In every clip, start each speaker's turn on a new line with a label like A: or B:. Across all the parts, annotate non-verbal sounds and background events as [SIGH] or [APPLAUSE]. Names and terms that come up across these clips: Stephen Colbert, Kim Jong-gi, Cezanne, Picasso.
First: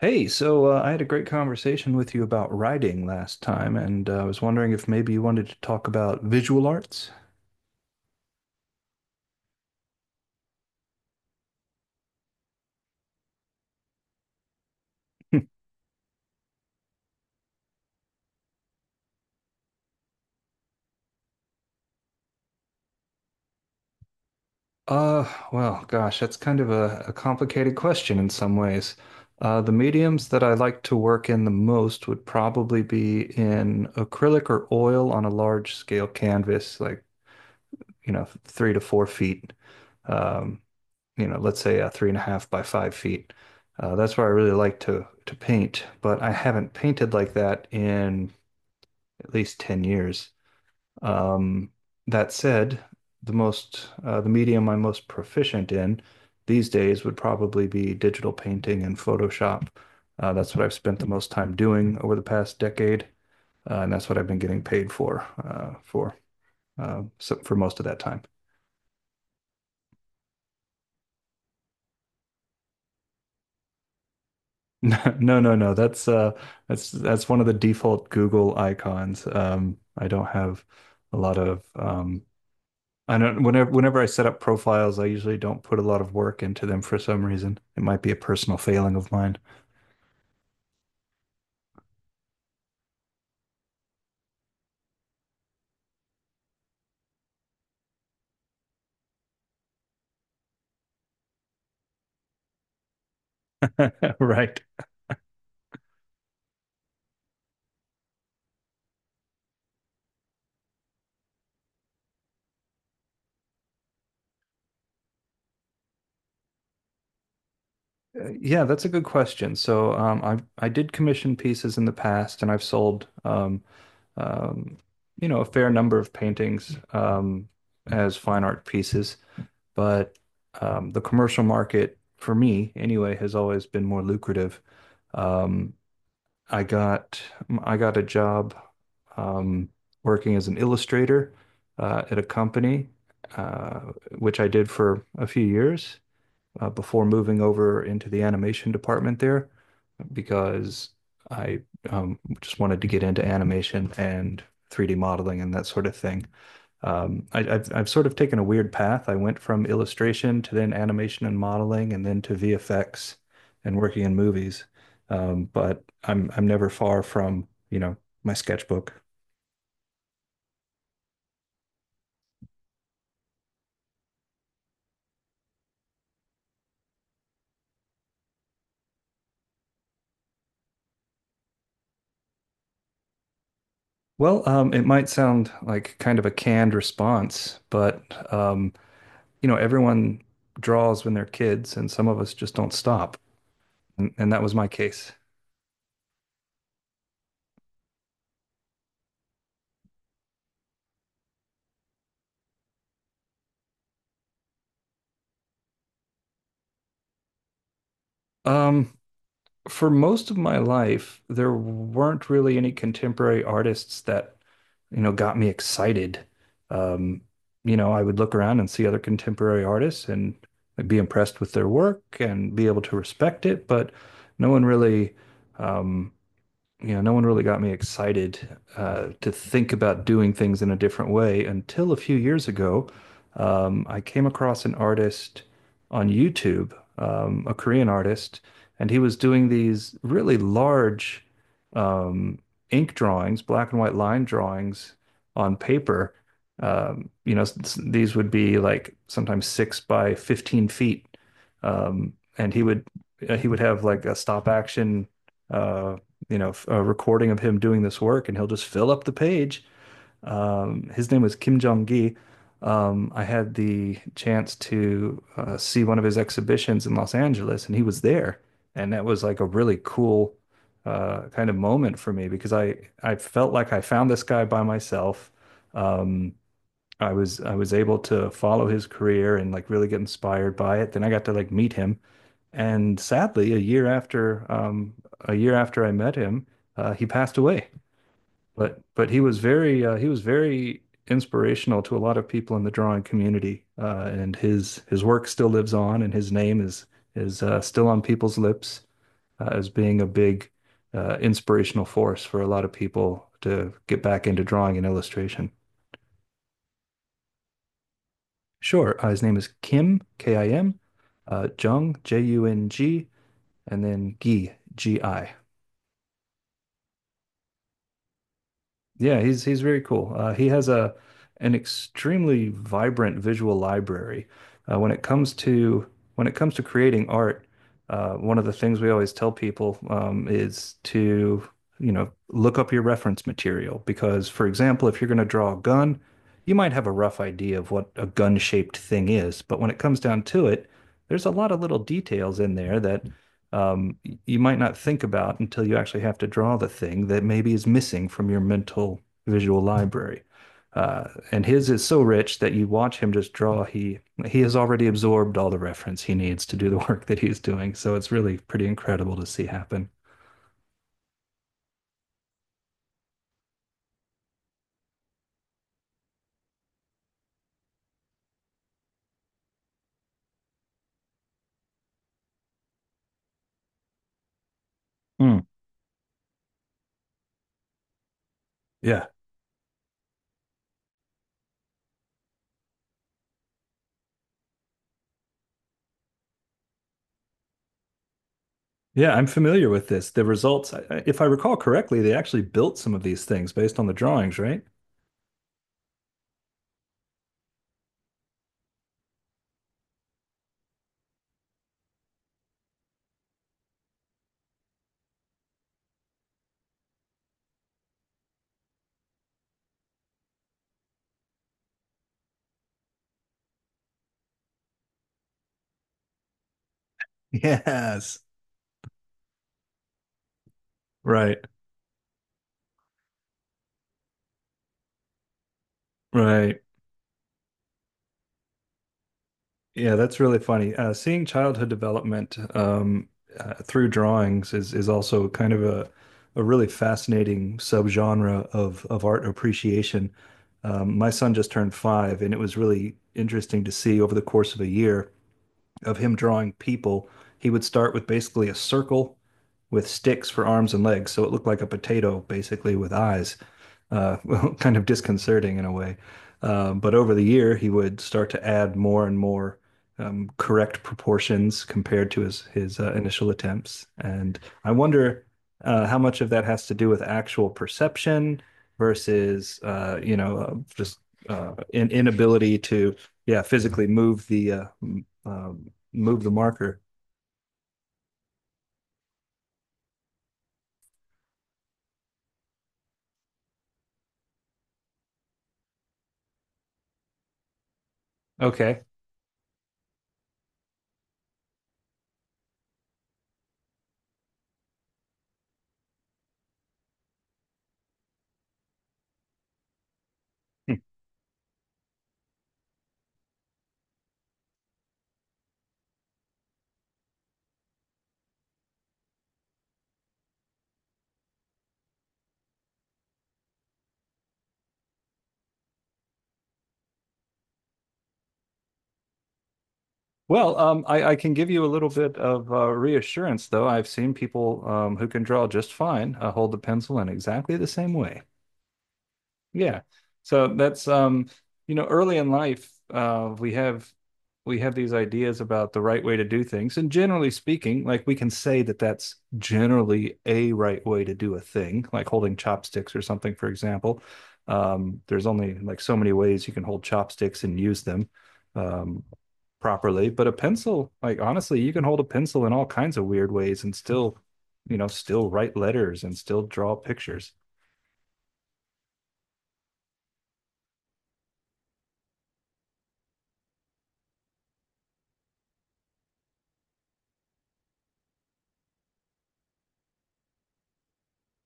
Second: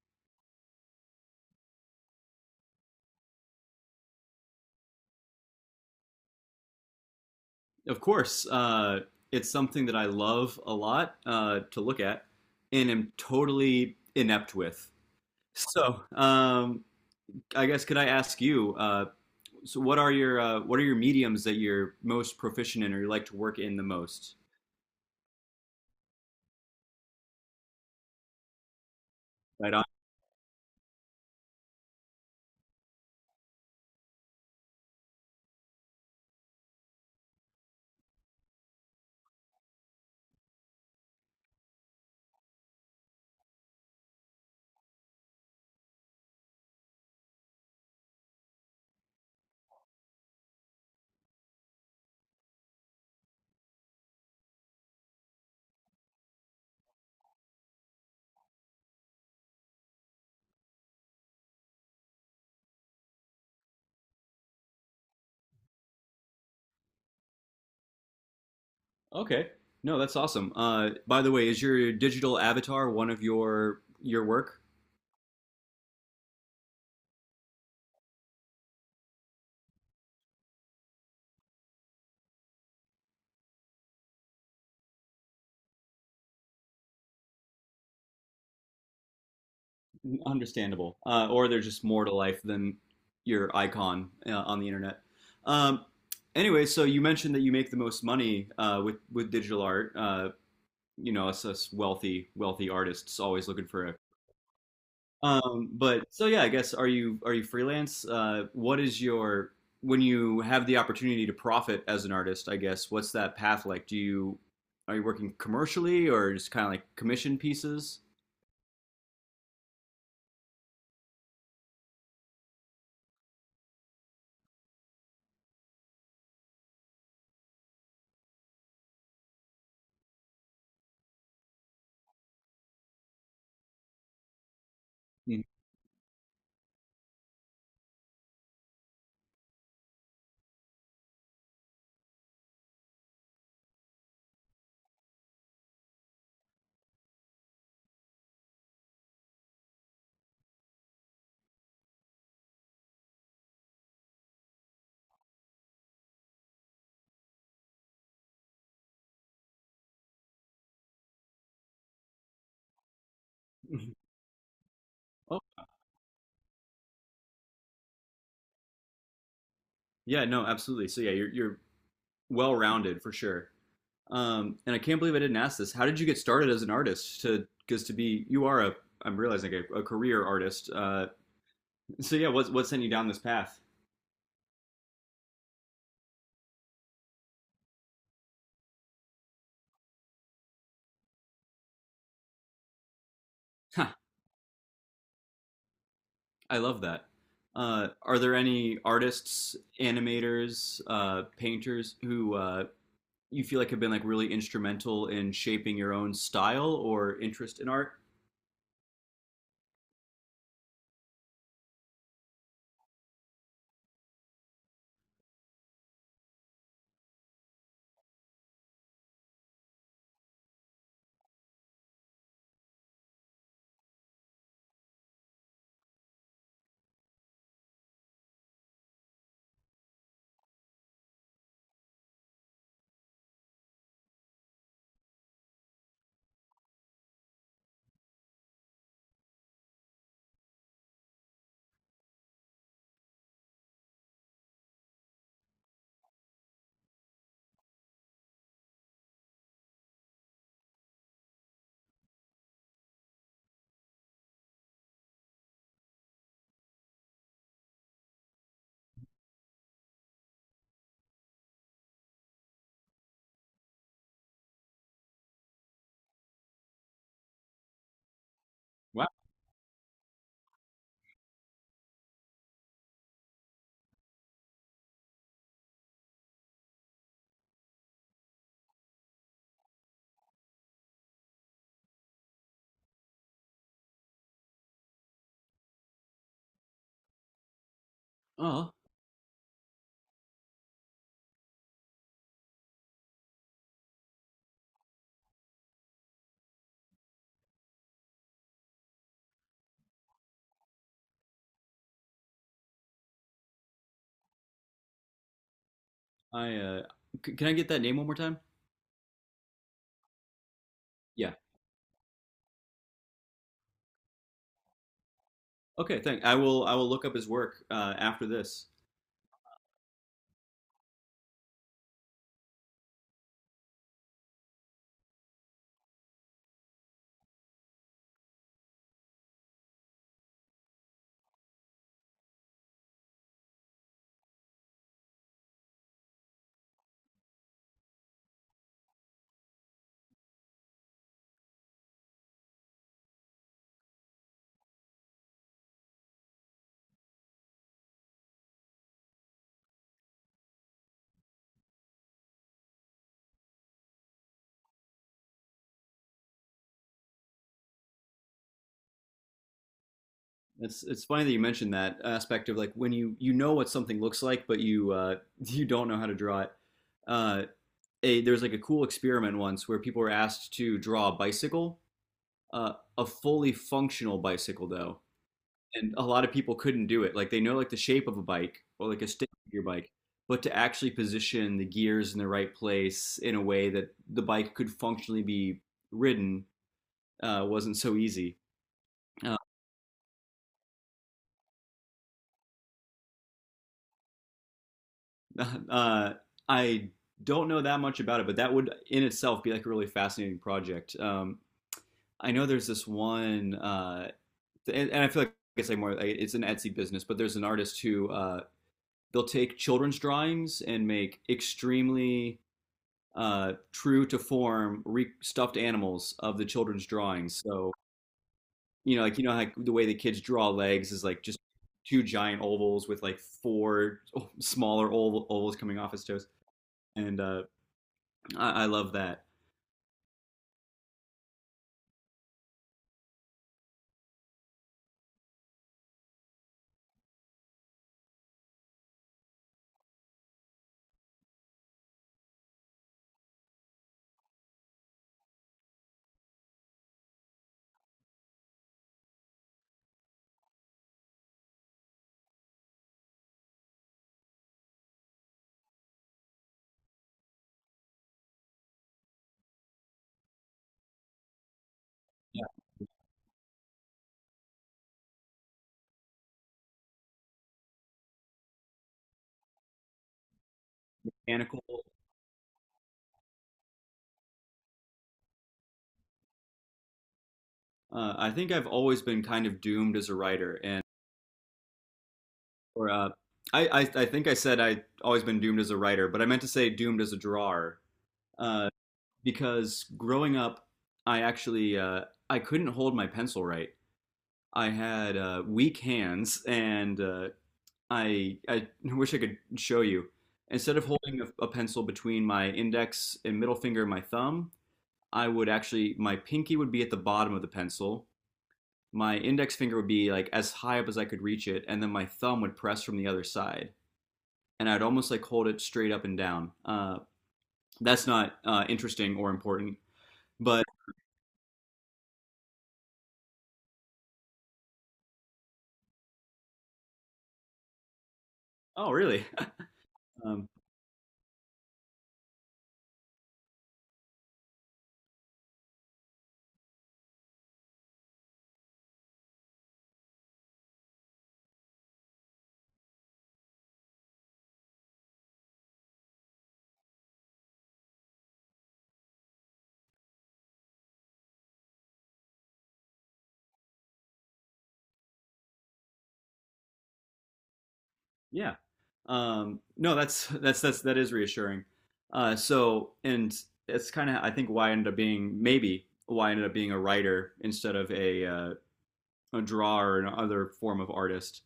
A: Hey, I had a great conversation with you about writing last time, and I was wondering if maybe you wanted to talk about visual arts?
B: Of course. It's something that I love a lot to look at and am totally inept with. So, um, I guess, could I ask you? What are your mediums that you're most proficient in, or you like to work in the most?
A: Well, gosh, that's kind of a complicated question in some ways. The
B: Right on.
A: mediums that I like to work in the most would probably be in acrylic or oil on a large scale canvas, like, you know, 3 to 4 feet. Um, you know, let's say a 3.5 by 5 feet. That's where I really like to paint, but I haven't painted like that in at least 10 years. Um, that said, the medium I'm most proficient in these days would probably be digital painting and Photoshop. That's what I've spent the most time doing over the past decade, and that's what I've been getting paid for so for most of that time.
B: Okay. No, that's awesome. By the way, is your digital avatar one of your work?
A: [LAUGHS] No, no, no. No. That's one of the default Google icons. I don't have a lot of um, I don't, whenever I set up profiles, I usually don't put a lot of work into them for some reason. It might be a personal failing of mine.
B: Understandable. Or there's just more to life than your icon on the internet. Um, anyway, so you mentioned that you make the most money with digital art. Us wealthy artists always looking for a.
A: [LAUGHS] Right.
B: But so yeah, I guess, are you freelance? What is your, when you have the opportunity to profit as an artist? I guess, what's that path like? Do you Are you working commercially or just kind of like commission pieces?
A: Yeah, that's a good question. So I did commission pieces in the past, and I've sold um, you know, a fair number of paintings as fine art pieces. But the commercial market for me, anyway, has always been more lucrative.
B: Mm.
A: Um, I got I got a job, um, working as an illustrator at a company, uh, which I did for a few years before moving over into the animation department there because I just wanted to get into animation and 3D modeling and that sort of thing. I've sort of taken a weird path. I went from illustration to then animation and modeling and then to VFX and
B: Mhm.
A: working in movies.
B: Oh,
A: But I'm never far from, you know, my sketchbook.
B: yeah, no, absolutely. So yeah, you're well-rounded for sure. And I can't believe I didn't ask this. How did you get started as an artist? To because to be you are a I'm realizing a career artist. [LAUGHS] So yeah, what sent you down this path?
A: Well, it might sound like kind of a canned response, but um, you know, everyone draws when they're kids, and some of us just don't stop.
B: Huh.
A: And that was my case.
B: I love that. Are there any artists, animators, painters who you feel like have been like really instrumental in shaping your own style or interest in art?
A: Um, for most of my life, there weren't really any contemporary artists that, you know, got me excited. Um, you know, I would look around and see other contemporary artists and I'd be impressed with their work and be able to respect it, but no one really, um, you know, no one really got me excited to think about doing things in a different way until a few years ago. I came across an artist on YouTube, a Korean artist, and he was doing these really large um, ink drawings, black and white line drawings on paper. Um, you know, s- these would be like sometimes 6 by 15 feet. Um, and he would, he would have like a stop action, uh, you know, a recording of him doing this work, and he'll just fill up the page. His name was Kim Jong-gi. I had the chance to see one of his exhibitions in Los Angeles, and he was there, and that
B: Wow.
A: was like a really cool kind of moment for me because I felt like I found this guy by myself. Um, I was able to follow his career and like really get inspired by it. Then I got to like meet him, and sadly, a year after I met him, he passed away.
B: Oh,
A: But he was very inspirational to a lot of people in the drawing community. And his work still lives on, and his name is still on people's lips as being a big inspirational force for a lot of people to get back into drawing and illustration.
B: I can I get that name one more time?
A: Sure, his name is Kim, K I M,
B: Yeah.
A: Jung, J U N G, and then Gi, G I.
B: Okay, thank. I will. I will look up his work after this.
A: Yeah, he's very cool. He has a an extremely vibrant visual library. Uh, when it comes to when it comes to creating art, one of the things we always tell people is to, you know, look up your reference material because, for example, if you're going to draw a gun, you might have a rough idea of what a gun-shaped thing is, but when it comes down to it, there's a lot of little details in there that um, you might not think about until you actually have to draw the thing that maybe is missing from your mental visual library. And his is so rich that you watch him just draw. He has already absorbed all the reference he needs to do the [LAUGHS] work that he's doing. So it's really pretty incredible to see happen.
B: It's funny that you mentioned that aspect of like when you know what something looks like, but you [LAUGHS] you don't know how to draw it. Uh, a There's like a cool experiment once where people were asked to draw a bicycle, uh, a fully functional bicycle though,
A: Hmm.
B: and a lot of people couldn't do it. Like, they know like the shape of a bike or like
A: Yeah.
B: a stick of your bike, but to actually position the gears in the right place in a way that the bike could functionally be ridden wasn't so easy.
A: Yeah, I'm
B: Uh,
A: familiar with this. The results, if I recall correctly, they actually built some of these things based on the drawings, right?
B: [LAUGHS] uh, I don't know that much about it, but that would in itself be like a really fascinating project. I know there's this one, and I feel like it's like more like, it's an Etsy business, but there's an artist who they'll take children's drawings and make extremely true to form stuffed animals of the children's drawings. So
A: Yes.
B: you know, like, you know, like the way the kids draw legs is like just
A: Right,
B: two giant ovals with like four [LAUGHS] smaller ovals coming off his toes,
A: right.
B: and I love that.
A: Yeah, that's really funny. Seeing childhood development, through drawings is also kind of a really fascinating subgenre of art appreciation. My son just turned 5, and it was really interesting to see over the course of a year of him drawing people. He would start with basically a circle with sticks for arms and legs. So it looked like a potato, basically, with eyes. [LAUGHS] Well, kind of disconcerting in a way. But over the year, he would start to add more and more correct proportions compared to his
B: Yeah.
A: his uh, initial attempts. And I wonder how much of that has to do with actual perception versus, you know, just
B: Mechanical.
A: inability to, yeah, physically move the marker.
B: I think I've always been kind of doomed as a writer, and or I think I said I always been doomed as a writer, but I meant to say doomed as a drawer uh,
A: Okay.
B: because growing up, I actually I couldn't hold my pencil right. I had weak hands, and I wish I could show you. Instead of holding a pencil between my index and middle finger and my thumb, I would actually, my pinky would be at the bottom of the pencil. My index finger would be like as high up as I could reach it, and then my thumb would press from the other side, and I'd almost like hold it straight up and down. That's not interesting or important,
A: Well,
B: but
A: I can give you a little bit of reassurance, though. I've seen people who can draw just fine hold the pencil in exactly the same way.
B: oh, really? [LAUGHS]
A: Yeah.
B: Um,
A: So that's You know, early in life, we have, we have these ideas about the right way to do things, and generally speaking, like we can say that that's generally a right way to do a thing, like holding chopsticks or something, for example. There's only like so many ways you can hold chopsticks and use them um, properly, but a pencil, like honestly, you can hold a pencil in all kinds of weird ways and still, you know, still write letters and still draw pictures.
B: Yeah. No, that's that's that is reassuring. So, and it's kind of, I think, why I ended up being, maybe why I ended up being a writer instead of a drawer or another form of artist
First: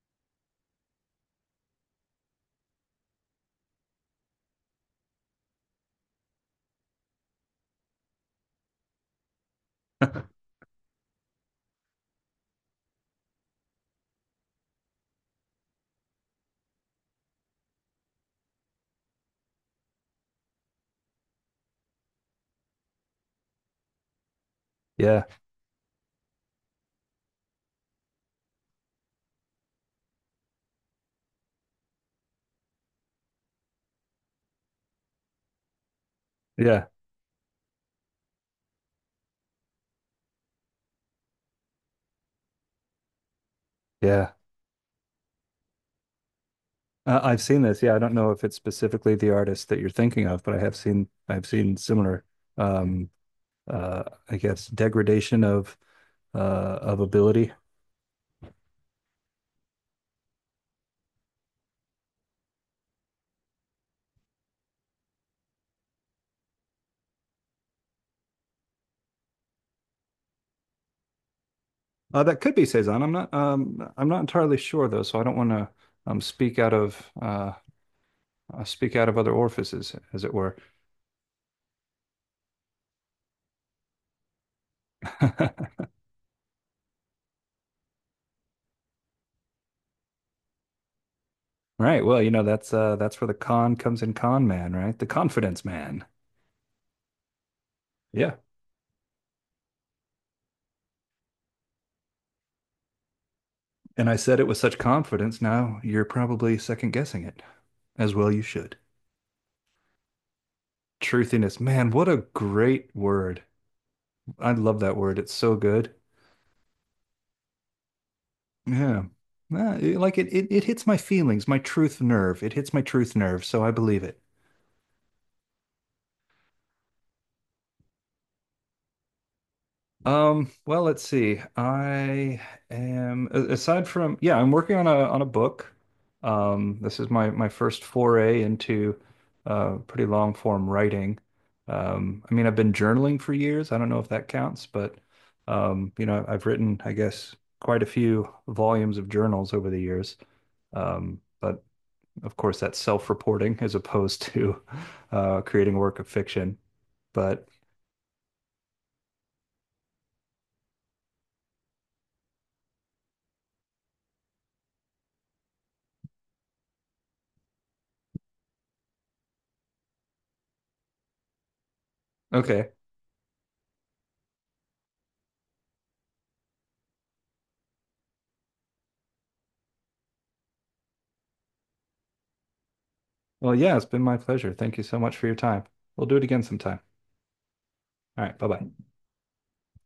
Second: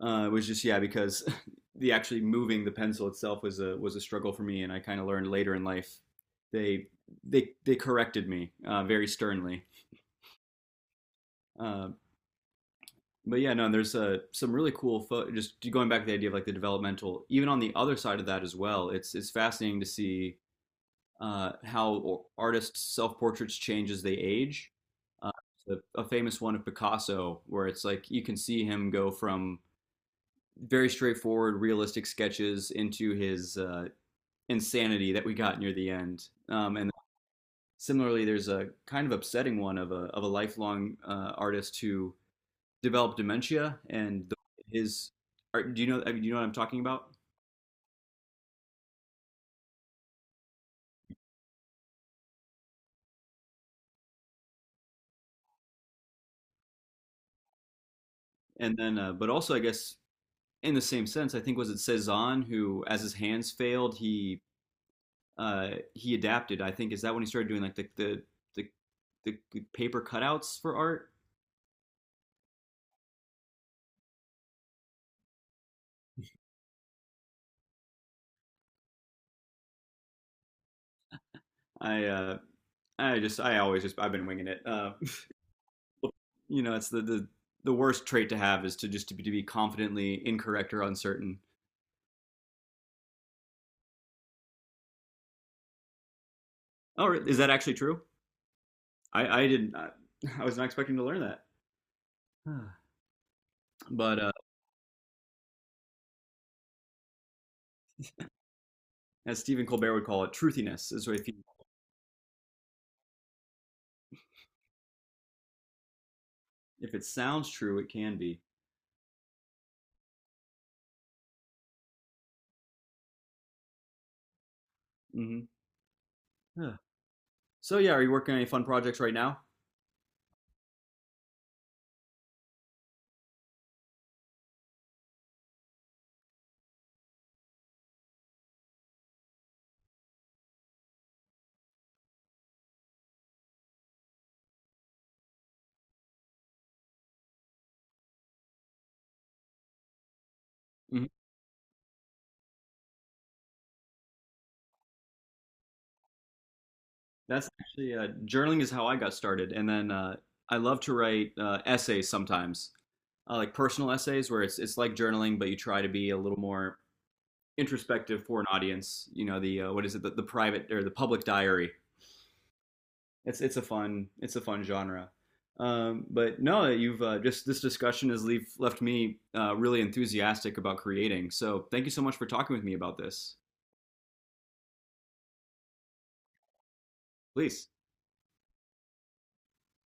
B: was just, yeah, because [LAUGHS] the actually moving the pencil itself was a struggle for me, and I kind of learned later in life they they corrected me very sternly
A: [LAUGHS]
B: uh, but yeah, no, and there's some really cool just going back to the idea of like the developmental, even on the other side of that as well. It's fascinating to see how artists' self-portraits change as they age.
A: Yeah,
B: Uh, a famous one of Picasso, where it's like you can see him go from very straightforward, realistic sketches into his insanity that we got near the end.
A: yeah,
B: And similarly, there's a kind of upsetting one of a lifelong artist who developed dementia, and
A: yeah.
B: his art. Do you know, I mean, do you know what I'm talking about?
A: I've seen this. Yeah, I don't know if it's specifically the artist that you're thinking of, but I have seen similar um I guess, degradation uh, of ability.
B: And then, but also I guess in the same sense, I think, was it Cezanne who, as his hands failed, he adapted. I think, is that when he started doing like the paper cutouts for art?
A: That could be Cezanne. I'm not entirely sure though, so I don't want to speak out of, speak out of other orifices, as it were.
B: I just I always just I've been winging it.
A: [LAUGHS]
B: [LAUGHS] You know, it's the worst trait to have is to just to be confidently incorrect or uncertain.
A: Right. Well, you know, that's where the con comes in, con man, right? The confidence man.
B: Oh, is that actually true?
A: Yeah.
B: I didn't I, [LAUGHS] I was not expecting to learn that.
A: And I
B: But
A: said it with such confidence. Now you're probably second guessing it, as well you should.
B: as Stephen Colbert would call it, truthiness.
A: Truthiness. Man, what a great word. I love that word. It's so good.
B: If it sounds true, it can be.
A: Yeah. Ah, like it hits my feelings, my truth nerve. It hits my truth nerve, so I believe it.
B: Hmm. So yeah, are you working on any fun projects right now?
A: Well, let's see. Aside from, yeah, I'm working on a book. This is my first foray into pretty long form writing. I mean, I've been journaling for years. I don't know if that counts, but you know, I've written, I guess, quite a few volumes of journals over the years.
B: Hmm.
A: But of course, that's self-reporting as opposed to [LAUGHS] creating a work of fiction. But
B: That's actually journaling is how I got started, and then I love to write essays sometimes, like personal essays where it's like journaling, but you try to be a little more introspective for an audience. You know, the what is it the private or the public diary,
A: okay.
B: it's a fun genre. But no, you've just this discussion has left me really enthusiastic about creating. So thank you so much for talking with me about this.
A: Well, yeah, it's been my pleasure. Thank you so much for your time. We'll do it again sometime.
B: Please.
A: All right, bye-bye.